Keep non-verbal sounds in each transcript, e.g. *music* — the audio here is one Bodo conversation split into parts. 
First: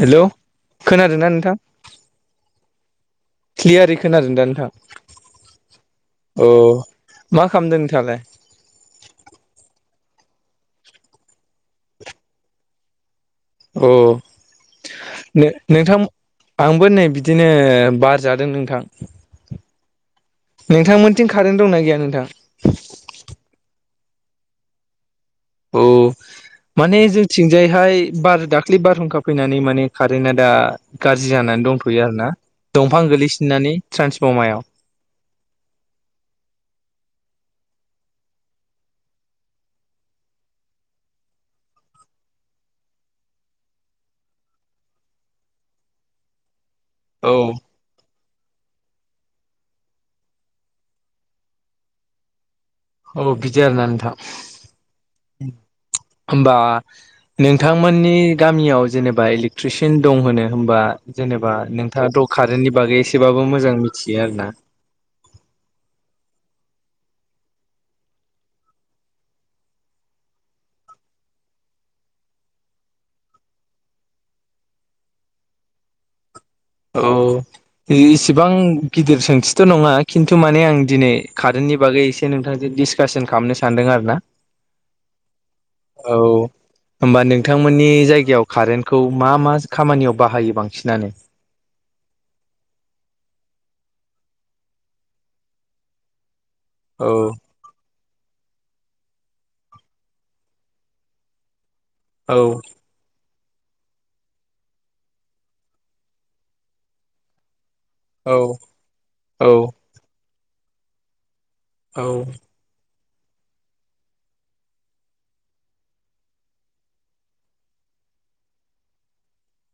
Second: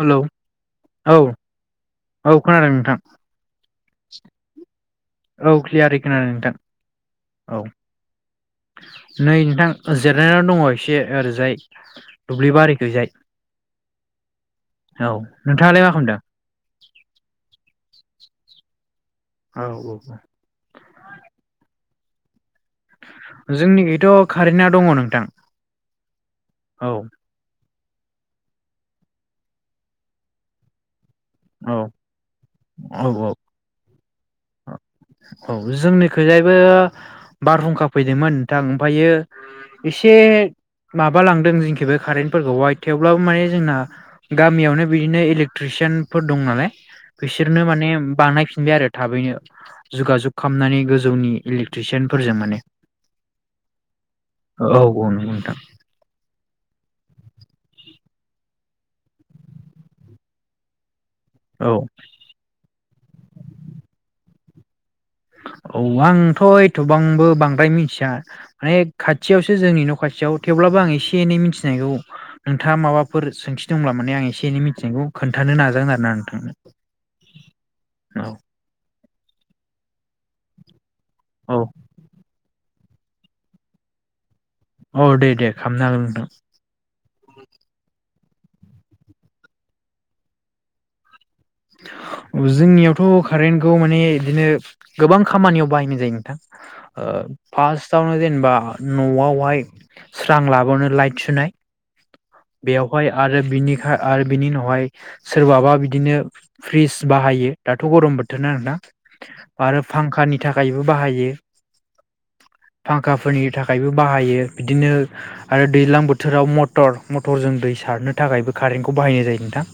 हेलौ औ खोनादो ना नोंथां। औ खोनादों नोंथां। क्लियारै खोनादों दा नोंथां? औ क्लियारै खोनादों अ नोंथां मा औ खालामदों नोंथाङा लाय? नै नोंथां जिरनानै दङ एसे ओरैजाय दुब्लिबारिखैजाय। अ नो नोंथाङालाय मा -नोंथां खालामदों आंबो नै बिदिनो बार जादों नोंथां। औ औ नोंथांमोनथिं कारेन्ट दंना गैया नोंथां? जोंनिखैथ' कारेन्टआ दङ नोंथां। अ औ माने जोंथिंजाय बेहाय बार दाखालि बारहुंखा फैनानै माने कारेन्टा दा गाज्रि जानानै औ दंथ'यो आरो ना दंफां औ औ गोल्लैसिननानै ट्रेन्सफर्मायाव। औ जोंनिखैजायबो बारहुंखा फैदोंमोन नोंथां ओमफायो एसे माबा लांदों जोंखैबो कारेन्टफोरखौहाय थेवब्लाबो माने जोंना गामियावनो बिदिनो इलेक्ट्रिसिटी सयान फोर दं नालाय औ बिसोरनो माने बानायफिनबाय आरो थाबैनो। जुगाजुग खामनानै गोजौनि इलेक्ट्रिसियानफोरजों माने। औ बिदि आरोना नोंथां। औ औ नंगौ नोंथां होनबा नोंथांमोननि गामियाव जेनेबा इलेकट्रिसियान दं होनो होमबा जेनेबा औ नोंथाङाथ' कारेन्टनि बागै एसेबाबो मोजां मिथियो आरो ना। *inaudible* औ आंथ' एथ'बांबो बांद्राय मिथिया माने खाथियावसो जोंनि न' खाथियाव थेवब्ला बो आं एसे एनै मिथिनायखौ नोंथाङा माबाफोर सोंथि दंब्ला माने आं एसे एनै मिथिनायखौ खोन्थानो ना नाजागोन आरो ना नोंथां। औ इसेबां गिदिर सोंथिथ' नङा खिन्थु माने आं दिनै औ कारेन्टनि बागै एसे नोंथांजों डिसकासन खालामनो सानदों आरो ना। औ दे दे खामनो हागोन औ नोंथां। होमबा नोंथांमोननि जायगायाव कारेन्टखौ मा मा खामानियाव बाहायो बांसिनानो। जोंनियावथ' कारेन्टखौ माने इदिनो गोबां खामानियाव बाहायनाय जायो नोंथां। ओ औ फास्त तआवनो जेनेबा न'आवहाय स्रां लाबानो लाइट सुनाय औ बेयावहाय आरो बिनिखाय आरो बिनि उनावहाय सोरबाबा बिदिनो फ्रिज बाहायो दाथ' गरम औ बोथोर ना नोंथां औ आरो फांखानि नि थाखायबो बाहायो। औ फांखाफोरनि थाखायबो बाहायो बिदिनो आरो दैज्लां बोथोराव मटर मटरजों दै स सारनो थाखायबो कारेन्टखौ बाहायनाय जायो नोंथां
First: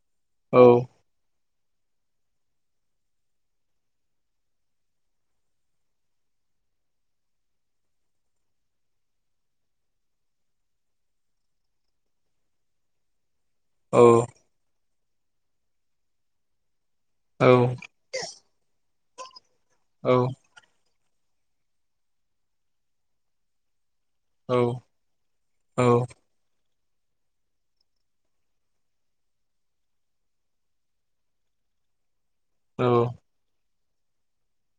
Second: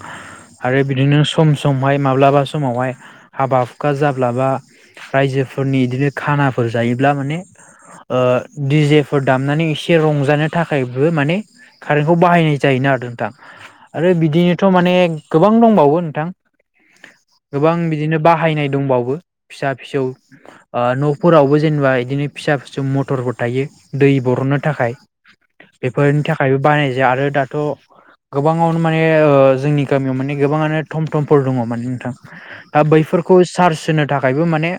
औ आरो बिदिनो सम समहाय माब्लाबा समावहाय हाबा हुखा जाब्लाबा रायजोफोरनि इदिनो खानाफोर जायोब्ला माने ओ दिजेफोर दामनानै एसे रंजानो थाखायबो माने कारेन्टखौ बाहायनाय जायो। नोंथां औ आरो बिदिनोथ' माने गोबां दंबावो नोंथां। औ गोबां बिदिनो बाहायनाय दंबावो फिसा फिसौओ न' फोरावबो जेनेबा बिदिनो फिसा फिसौ मथरफोर थायो दै औ बर'ननो थाखाय बेफोरनि थाखायबो बानाय जायो आरो दाथ' गोबाङावनो माने जोंनि गामियाव माने गोबाङानो थम फयटमफोर दङ माने नोंथां दा औ बैफोरखौ चार्स होनो थाखायबो माने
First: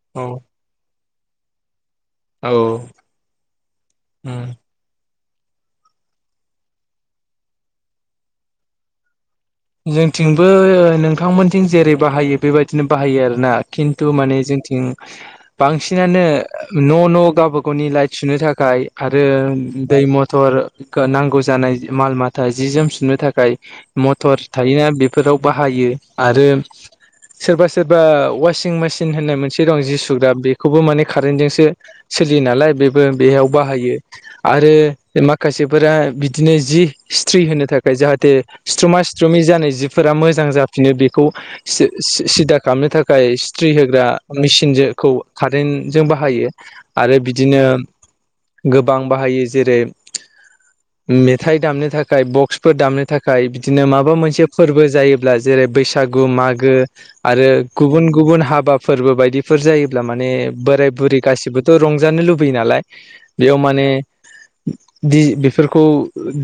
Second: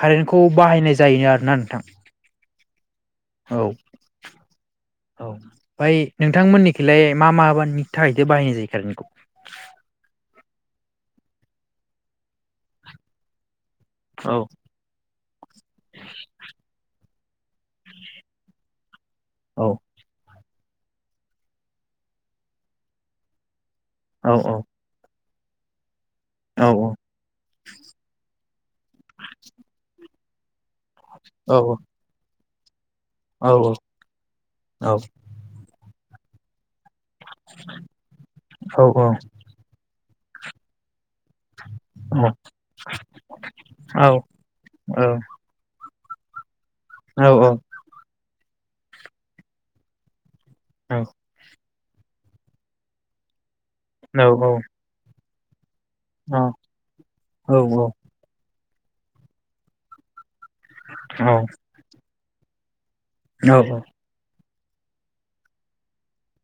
कारेन्टखौ बाहायनाय जायोनो आरोना नोंथां? औ औ ओमफ्राय नोंथांमोननिखौलाय मा मा मानि थाखायथो बाहायनाय जायो खारेन्टखौ जोंथिंबो नोंथांमोनथिं जेरै बाहायो बेबायदिनो बाहायो आरोना खिन्थु औ माने जोंथिं बांसिनानो न' न' गावबा गावनि लाइट सुनो थाखाय आरो औ दै मथ मटर नांगौ जानाय माल माथा जि जोम सननो थाखाय औ मटर औ बेफोराव बाहायो आरो औ सोरबा सोरबा वासिं मेसिन होननाय मोनसे दं जिु सुग्रा बेखौबो माने औ कारेेनन्टजोंसो सोलियो नालाय बे बेयाव औ औ बाहायो आरो माखासेफोरा बिदिनो जि स्थ्रि होनो थाखाय जाहाथे स्थ्रमा स्थ्रमि जानाय जिफोरा मोजां जाफिनो बे खौ सिदा खालामनो थाखाय स्थ्रि होग्रा मेसिनखौ कारेन्ट जों बाहायो आरो बिदिनो गोबां बाहायो जेरै मेथाइ दामनो थाखाय बक्सफोर दामनो थाखाय बिदिनो माबा मोनसे औ फोरबो जायो जेरै बैसागु मागो आरो गुबुन गुबुन हाबा फोरबो बायदिफोर जायोब्ला माने बोराय बुरै गासिबोथ' रंजानो लुबैयो नालाय बेयाव माने बेफोरखौ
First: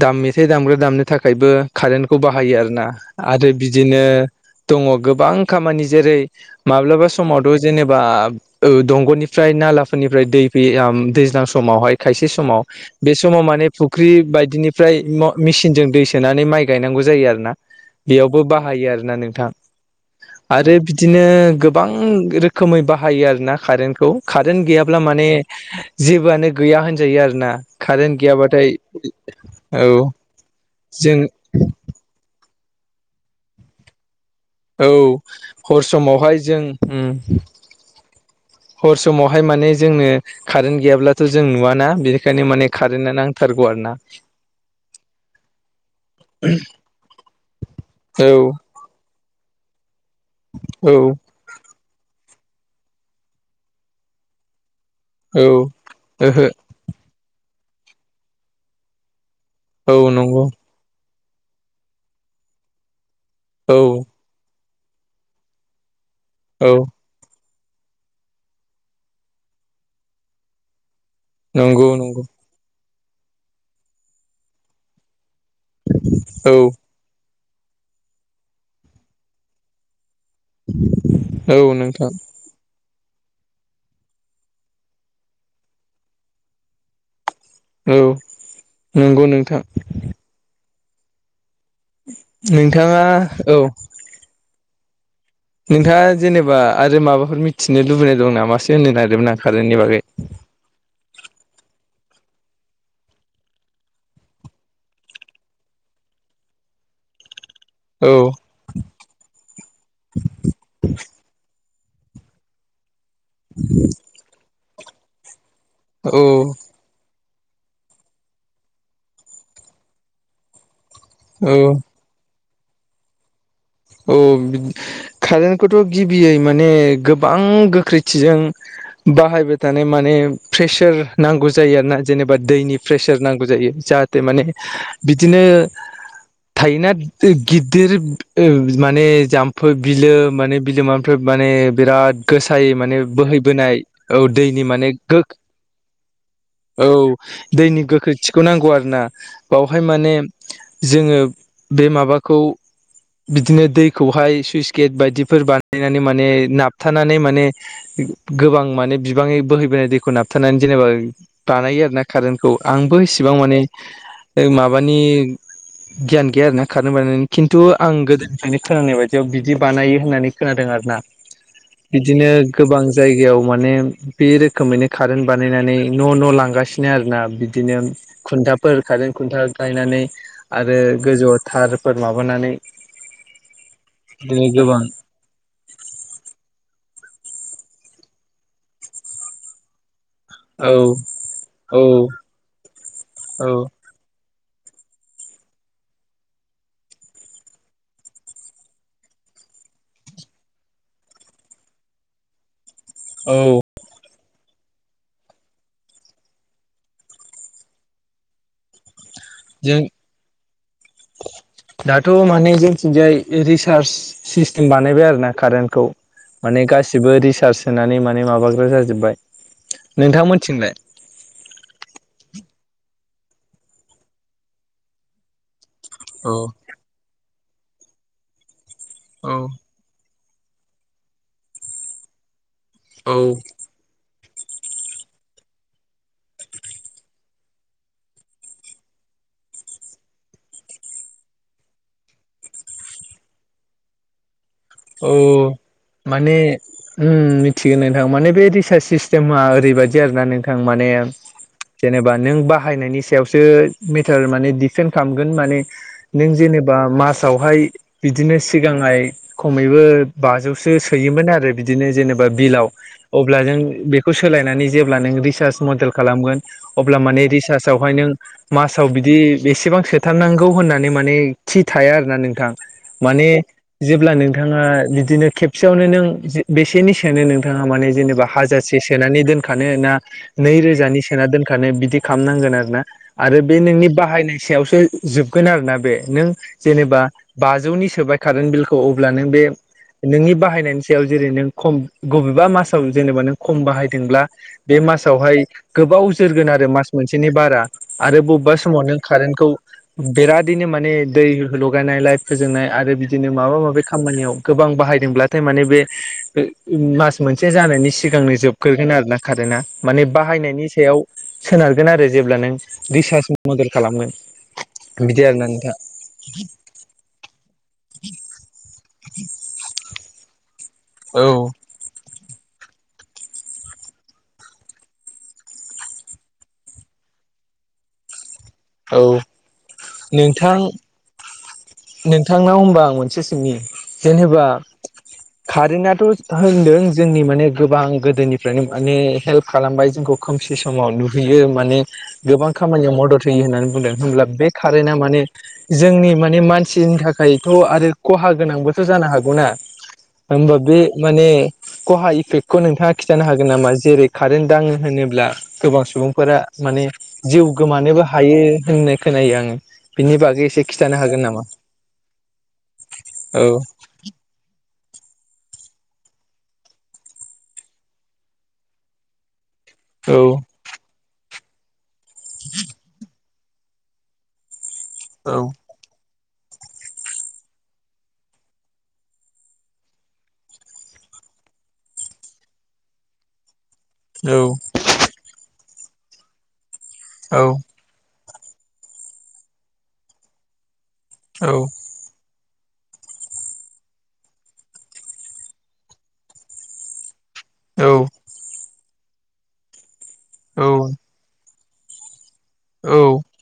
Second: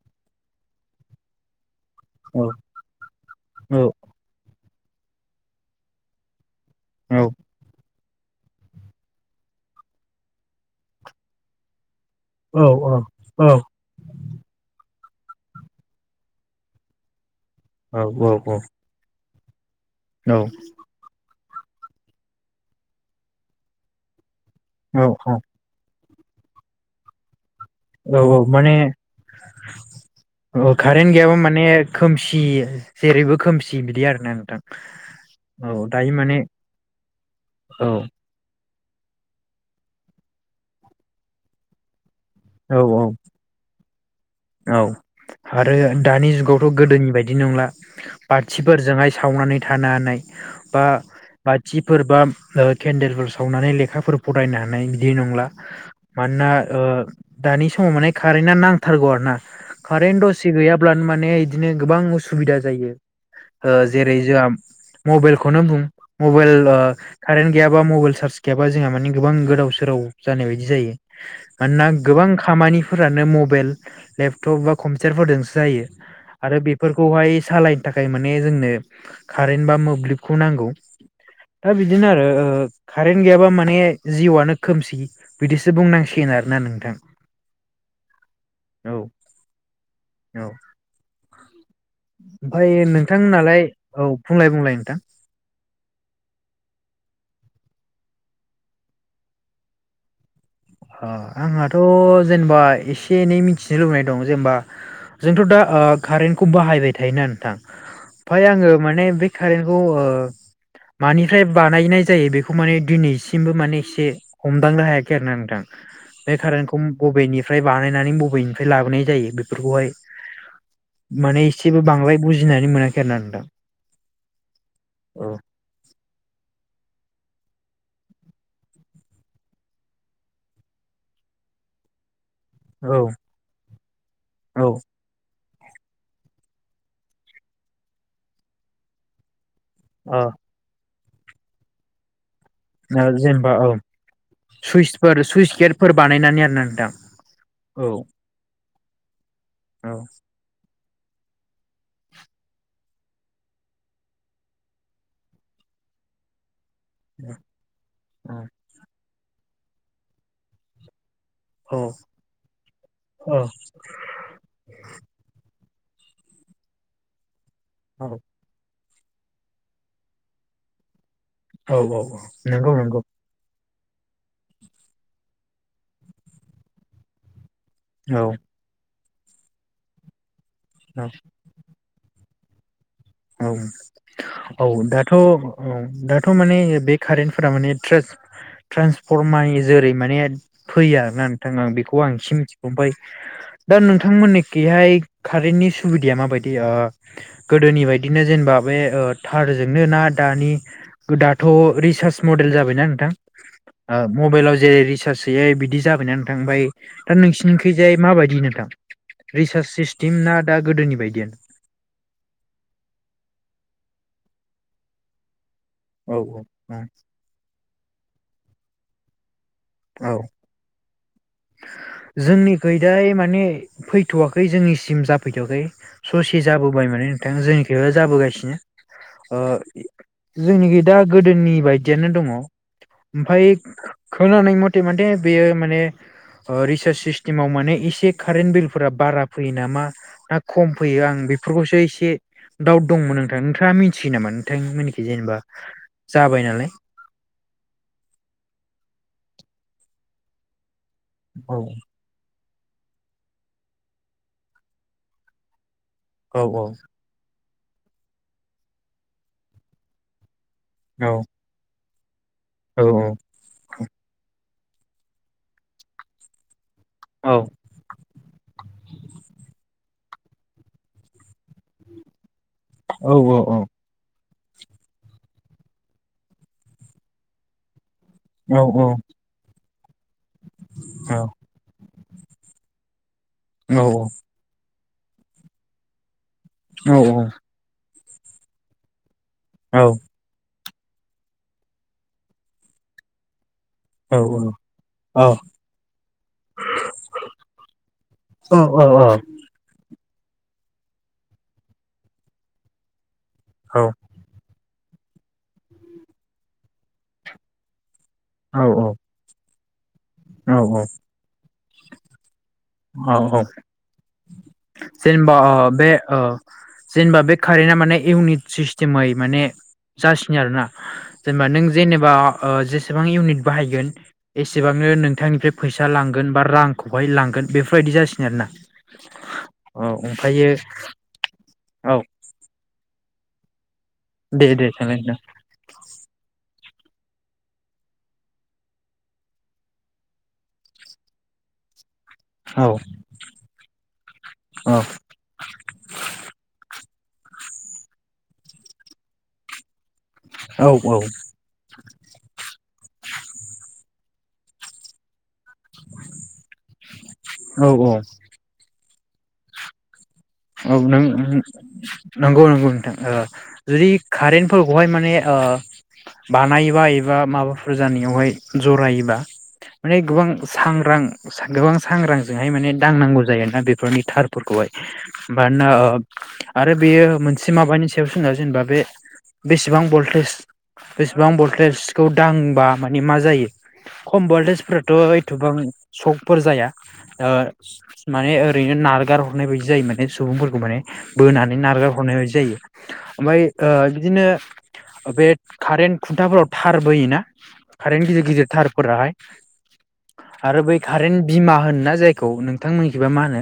दाम मेथाइ दामग्रा दामनो थाखायबो कारेन्टखौ बाहायो आरोना आरो बिदिनो दङ गोबां खामानि जेरै माब्लाबा समावथ' जेनेबा बा दंग'निफ्राय नालाफोरनिफ्राय दै फैयो दैज्लां समावहाय खायसे समाव बे समाव माने फुख्रि बायदिनिफ्राय मेसिनजों दै सोनानै माइ गायनांगौ जायो आरो ना बेयावबो बाहायो आरो ना नोंथां आरो बिदिनो गोबां रोखोमै बाहायो आरोना कारेन्टखौ कारेन्ट औ गैयाब्ला माने जेबोआनो गैया होनजायो आरो ना कारेन्ट औ माने गैयाबाथाय औ कारेन्ट जों गैयाबा माने खोमसि जेरैबो खोमसि बिदि आरोना नों औ हर समावहाय जों उम औ हर समावहाय माने जोंनो कारेन्ट गैयाब्लाथ जों नुवाना बेनि बेखायनो माने औ कारेन्टआ नांथारगौ आरोना औ आरो दानि जुगावथ गोदोनि बायदि नंला औ बाथिफोरजोंहाय सावनानै थानो हानाय बा औ बाथिफोर बा केन्देलफोर सावनानै लेखाफोर फरायनो हानाय बिदि नंला ओहो मानोना ओ दानि समाव माने कारेन्टा नांथारगौ आरो ना औ कारेन्ट नंगौ दसे गैयाब्लानो माने माने इदिनो गोबां उसुबिदा जायो ओ औ जेरै जोहा मबेइलखौनो बुं मबेइल औ ओ कारेनथ गैयाबा मबाइल चार्ज गैयाबा जोंहा मानि गोबां गोदाव सोराव जानाय बायदि जायो नंगौ मानोना नंगौ गोबां खामानिफोरानो मबाइल लेपटप बा कम्पिउटारफोरजोंस जायो औ आरो बेफोरखौहाय सालायनो थाखाय माने जोंनो कारेन्ट बा मोब्लिब खौ नांगौ दा औ बिदिनो नोंथां आरो ओ कारेन्ट गैयाबा माने जिउआनो खोमसि बिदिसो बुंनांसिगोन आरोना नोंथां औ नोंगौ नोंथां ओमफाय नोंथाङा नोंथांमोनहालाय औ बुंलाय-बुंलाय नोंथां नोंथाङा जेनेबा आरो माबाफोर मिथिनो लुबैनाय दं नामासो होननो नागिरदोंमोन आं खारेननि बागै ह आंहाथ जेनेबा एसे एनै मिथिनो लुबैनाय दं जेनेबा जोंथ दा ओ कारेन्टखौ बाहायबाय थायोना नोंथां औ ओमाय आङो माने बे ओ कारेन्टखौ मानिफ्राय बानायनाय जायो बेखौ माने दिनैसिमबो माने एसे हमदांनो हायाखै आरो ना नोंथां बे कारेन्टखौ बबेनि फ्राय बानायनानै बबेनिफ्राय लाबोनाय जायो बेफोरखौहाय माने औ औ एसेबो बांद्राय गिनानै मोनाखै आरोना नोंथां औ बिद कारेन्टखौथ गिबियै माने गोब गोबां गोख्रैथिजों बाहायबाय थानाय माने प्रेसार नांगौ जायो आरोना जेनब बा दैनि औ प्रेसार नांगौ जायो जाहाथे माने औ बिदिनो थायोना गिदिर ओ माने जाम फोर बिलो औ माने बिलोमानिफ्राय माने बिराद गोसायै माने ओ जेनेबा बोहैबोनाय औ औ दैनि माने गो सुइसफोर सुइस गेटफोर बानायनानै आरोना औ नोंथां दैनि औ गोख्रैथिखौ नांगौ आरोना बावहाय औ माने जोंङो बे माबाखौ बिदिनो दैखौहाय सुइस गेट बायदिफोर बानायनानै माने नाप नाबथानानै माने गोबां माने बिबांनि बोहैबोनाय दैखौ नाबथानानै जेनेबा औ बानायो आरो ना कारेन्टखौ आंबो इसेबां औ माने ओ माबानि गियान गैया आरोना खारेन बानायनायनि खिन्थु आं औ गोदोनिफ्रायनो खोनानाय बायद बेयाव बिदि बानायो होननानै खोनादों आरोना औ औ बिदिनो नंगौ गोबां नंगौ जायगायाव माने बे रोखोमैनो कारेन्ट बानायनानै न न‌ लांगासिनो आरो ना बिदिनो औ खुन्थाफोर खारेन खुन्था गायनानै आरो औ गोजौआव थारफोर माबानानै औ बिदिनो औ गोबां दाथ औ दाथ माने बे कारेन्टफोरा माने ट्रजस ट्रेन्सफरमायै जेरै माने औ फैयो ना नोंथां आं औ बेखौ आं एसे मिथिगौ औ दा नोंथांमोननि बेहाय कारेन्टनि सुबिदाया माबायदि ओ गोदोनि बायद बिदिनो जेनेबा बे ओ थारजोंनो ना दानि दाथ रिसार्च मडेल जाबायना नोंथां औ ओ मबाइलाव जे रिसार्ज सोङो बिदि जाबायना नोंथां ओमफ्राय दा नोंसिनिखैजाय माबायदि नोंथां रिसार्च जों सिस्टेम ना दा गोदोनि बायदि बिथिंजाय रिसार्ज सिस्टेम बानायबाय आरो ना कारेन्टखौ औ माने औ गासिबो रिसार्ज सोनानै माने माबाग्रा जाजोब्बाय नोंथां मोनथिनलाय जोंनि गैदाय माने फैथ'वाखै जोंनिसिम जाफैथ'वाखै औ ससे जाबोबाय माने नोंथां जोंनिखैबो जाबोगासिनो औ ओ जोंनिखि दा गोदोनि बायदियानो दङ औ ओमफाय खोनानाय मथे मथे बेयो माने रिसार्ज सिस्टेमाव माने एसे कारेन्ट बिल फोर बारा फैयो नामा ना खम फैयो आं बेफोरखौसो एसे दाउट दंमोन नोंथां नोंथाङा मिथियो नामा? नोंथांमोननिखि औ जेनेबा माने जाबाय नालाय उम मिथियो नोंथां माने बे रिसार्च सिस *unintelligible* मा ओरैबायाददि आरो ना नोंथां माने औ जेनेबा नों बा बाहायनायनि सायावसो मेटार माने दिडफेन्ड खालामगोन माने नों औ जेनेबा मासावहाय बिदिनो सिगाङाय खमैबो बाजौ सो औ सोयोन आरो बिदिनो जेनेबा बिलाव औ अब्ला जों बेखौ सालायनानै जेब्ला नों रिसार्च मडेल खालामगोन अब्ला माने औ रिसार्चआवहाय नों मासाव बिदि बेसेबां सोथारनांगौ होननानै माने खि थाया आरोना नोंथां औ माने जेब्लानो नोंथाङा बिदिनो खेबसेयावनो नों बेसेनि सोनो नोंथाङा माने जेने बा औ हाजारसे औ औ सोनानै दोनखानो ना नै रोजानि सोना दोनखानो बिदि खालामनांगोन आरो ना आरो बे औ नोंनि बाहायनाय सायावसो जोबगोन आरोना बे नों जेनेबा बाजौनि सोबाय बिलखौ अब्ला नों बे नोंनि बाहायनायनि सा याव जेरै नों खम बबेबा मासाव जेनेबा नों खम बाहायदोंब्ला बे मासावहाय गोबाव जोरगोन आरो मास मोनसेनि बारा आरो ब बा समाव नों कारेन्टखौ बेरादनो माने दै लगायनाय लाइ फोजोंनाय आरो बिदिनो माबा माबि खामानिआव गोबां बाहायदोंब्लाथाय माने बे मास मोनसे जानायनि सि सिगांनो जोबग्रोगोन आरोना कारेन्टआ माने बाहायनायनि औ सायाव सोनारगोन आरो जेब्ला नों औ रिसार्च औ मदद खालामोन जेनेबा बे ओ जेनेबा बे कारेन्टा माने इउनिट सिस्टेम माने जासिनि आरोना औ जेनेबा नों जेनेबा ओ एसेबां इउनिट बाहायगोन एसेबांनो नोंथांनिफ्राय फैसा लांगोन बा रांखौहाय लांगोन बेफोरबायदि जासिगोन आरोना औ औ ओमफ्रायो नोंथां औ नोंथांनाव होनबा आं मोनसे सिनि जेनेबा दे दे थांलाय कारेन्टथ' होनदों जोंनि माने गोबां गोदोनिफ्रायनो माने हेल्प खालामबाय जोंखौ खोमसि समाव नुहैयो माने गोबां नोंथां औ खामानियाव मदद थयो होननानै बुंदों हब्ला बे औ कारेन्टा माने जोंनि माने मानसिनि थाखाय थाखायथ' आरो खहा गोनांबोथ' जानो हागौना होमबा औ बे औ माने खहा इफेक्टखौ नोंथाङा खिन्थानो हागोन नामा जेरै कारेन्ट दाङो होनोब्ला गोबां सुबुंफोरा माने जिउ औ गोमानोबो औ हायो होननाय खोनायो आंङो औ नंगौ नंगौ नोंथां औ जुदि कारेन्ट बेहाय माने बानायोबा एबा माबाफोर जानायावहाय जरायोबा माने गोबां औ सांग्रां गोबां सांग्रांजोंहाय माने दांनांगौ जायो दा बेफोरनि थारफोरखौहाय औ मानोना आरो बेयो मोनसे माबानि सायावसो जेनेबा बे बेसेबां भल्टेज बेसेबां भल्टेजखौ दांबा माने मा जायो खम औ भल्टेजफोराथ' एथबां सकफोर जाया ओ औ माने ओरैनो नारगार हरनाय बायदि जायो माने सुबुंफोरखौ माने बोनानै नारगार हरनाय बायदि जायो ओमफ्राय बिदिनो बे कारेन्ट खुन्थाफोराव थार बोयोना औ कारेन्ट गिदिर -गिदिर थारफोराहाय आरो बै औ कारेन्ट बिमा होनोना जाय खौ औ नोंथांमोननिखिबा मा होनो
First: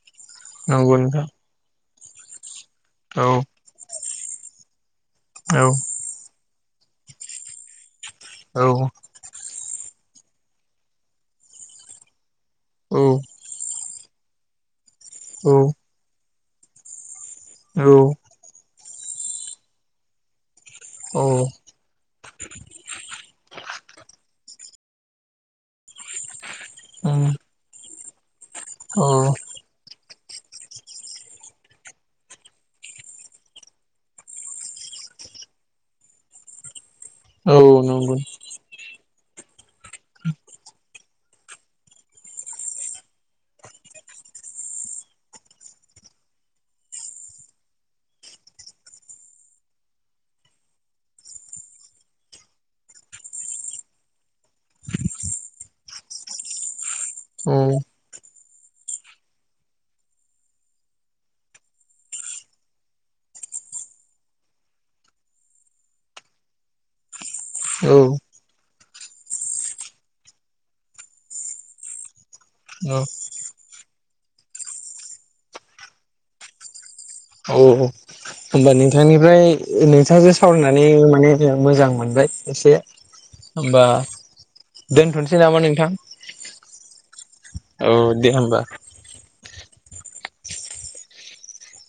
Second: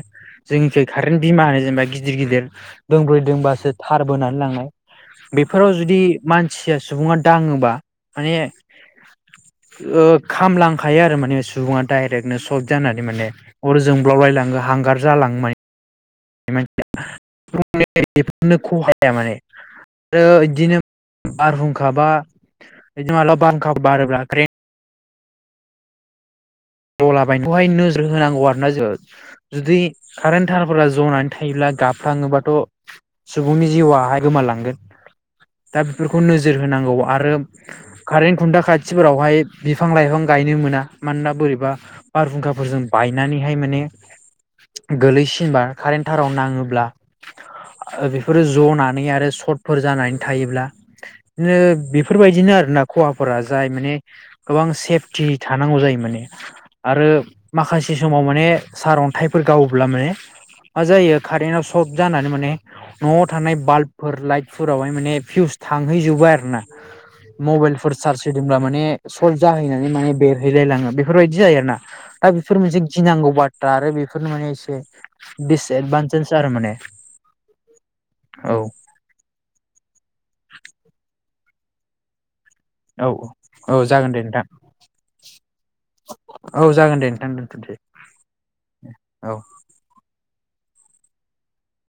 जोंनिखि नंगौ कारेन्ट नोंथां बिमा होनो जेनेबा गिदिर- गिदिर औ दोंब्रैदोंबासो थार बोनानै लांनाय औ बेफोराव जुदि मान सिया सुबुङा दाङोबा माने औ ओ खालामलांखायो आरो माने सुबुङा डायरेक्टनो सट औ जानानै माने जोंब्लावलायलाङो हांगार जालाङो औ मान औ बेफोरनो खहाया माने आरो ओ बिदिनो बारहुंखा बा बिदिनो मालाबा बांरहुंखा बारोब्ला क्रें उम दलाबायनखौहाय नोजोर होनांगौ आरोना जो औ जुदि कारेन्ट थारफोरा जनानै थायोब्ला गाबफ्लाङोबाथ' सुबुंनि जिउआहाय गोमालांगोन। दा बेफोरखौ नोजोर होनांगौ आरो औ नंगौ कारेन खुन्दा खाथिफोरावहाय बिफां -लाइफां गायनो मोना मानोना बोरै बा बारहुंखाफोरजों बायनानैहाय माने गोलैसिनबा कारेन्ट थाराव नाङोब्ला बेफोरो जनानै आरो सटफोर जानानै थायोब्ला बिदिनो बेफोरबायदिनो नो आरो ना खहाफोरा जाय माने गोबां सेफटि थानांगौ जायो माने। आरो औ माखासे समाव माने सारअन्थाइफोर गावोब्ला माने मा जायो कारेन्टआव सट जानानै माने न'आव थानाय बाल्बफोर लाइटफोरावहाय माने फिउस थांहैजोबो आरोना। *unintelligible* मबाइलफोर चार्ज औ होदोंब्ला माने सर्ट जाहैनानै माने बेरहैलायलाङो बेफोरबायदि जायो आरोना। दा बेफोर मोनसे गिनांगौ बा दा आरो बेफोर माने एसे दिसएदभान्टेज आरो माने औ औ होमबा नोंथांनिफ्राय नोंथाङासो सावरायनानै माने जोंहा मोजां मोनबाय। एसे औ होमबा औ जागोन दे नोंथां दोनथ'नोसै नामा नोंथां औ जागोन दे नोंथां दोनथ'सै औ दे होमबा। औ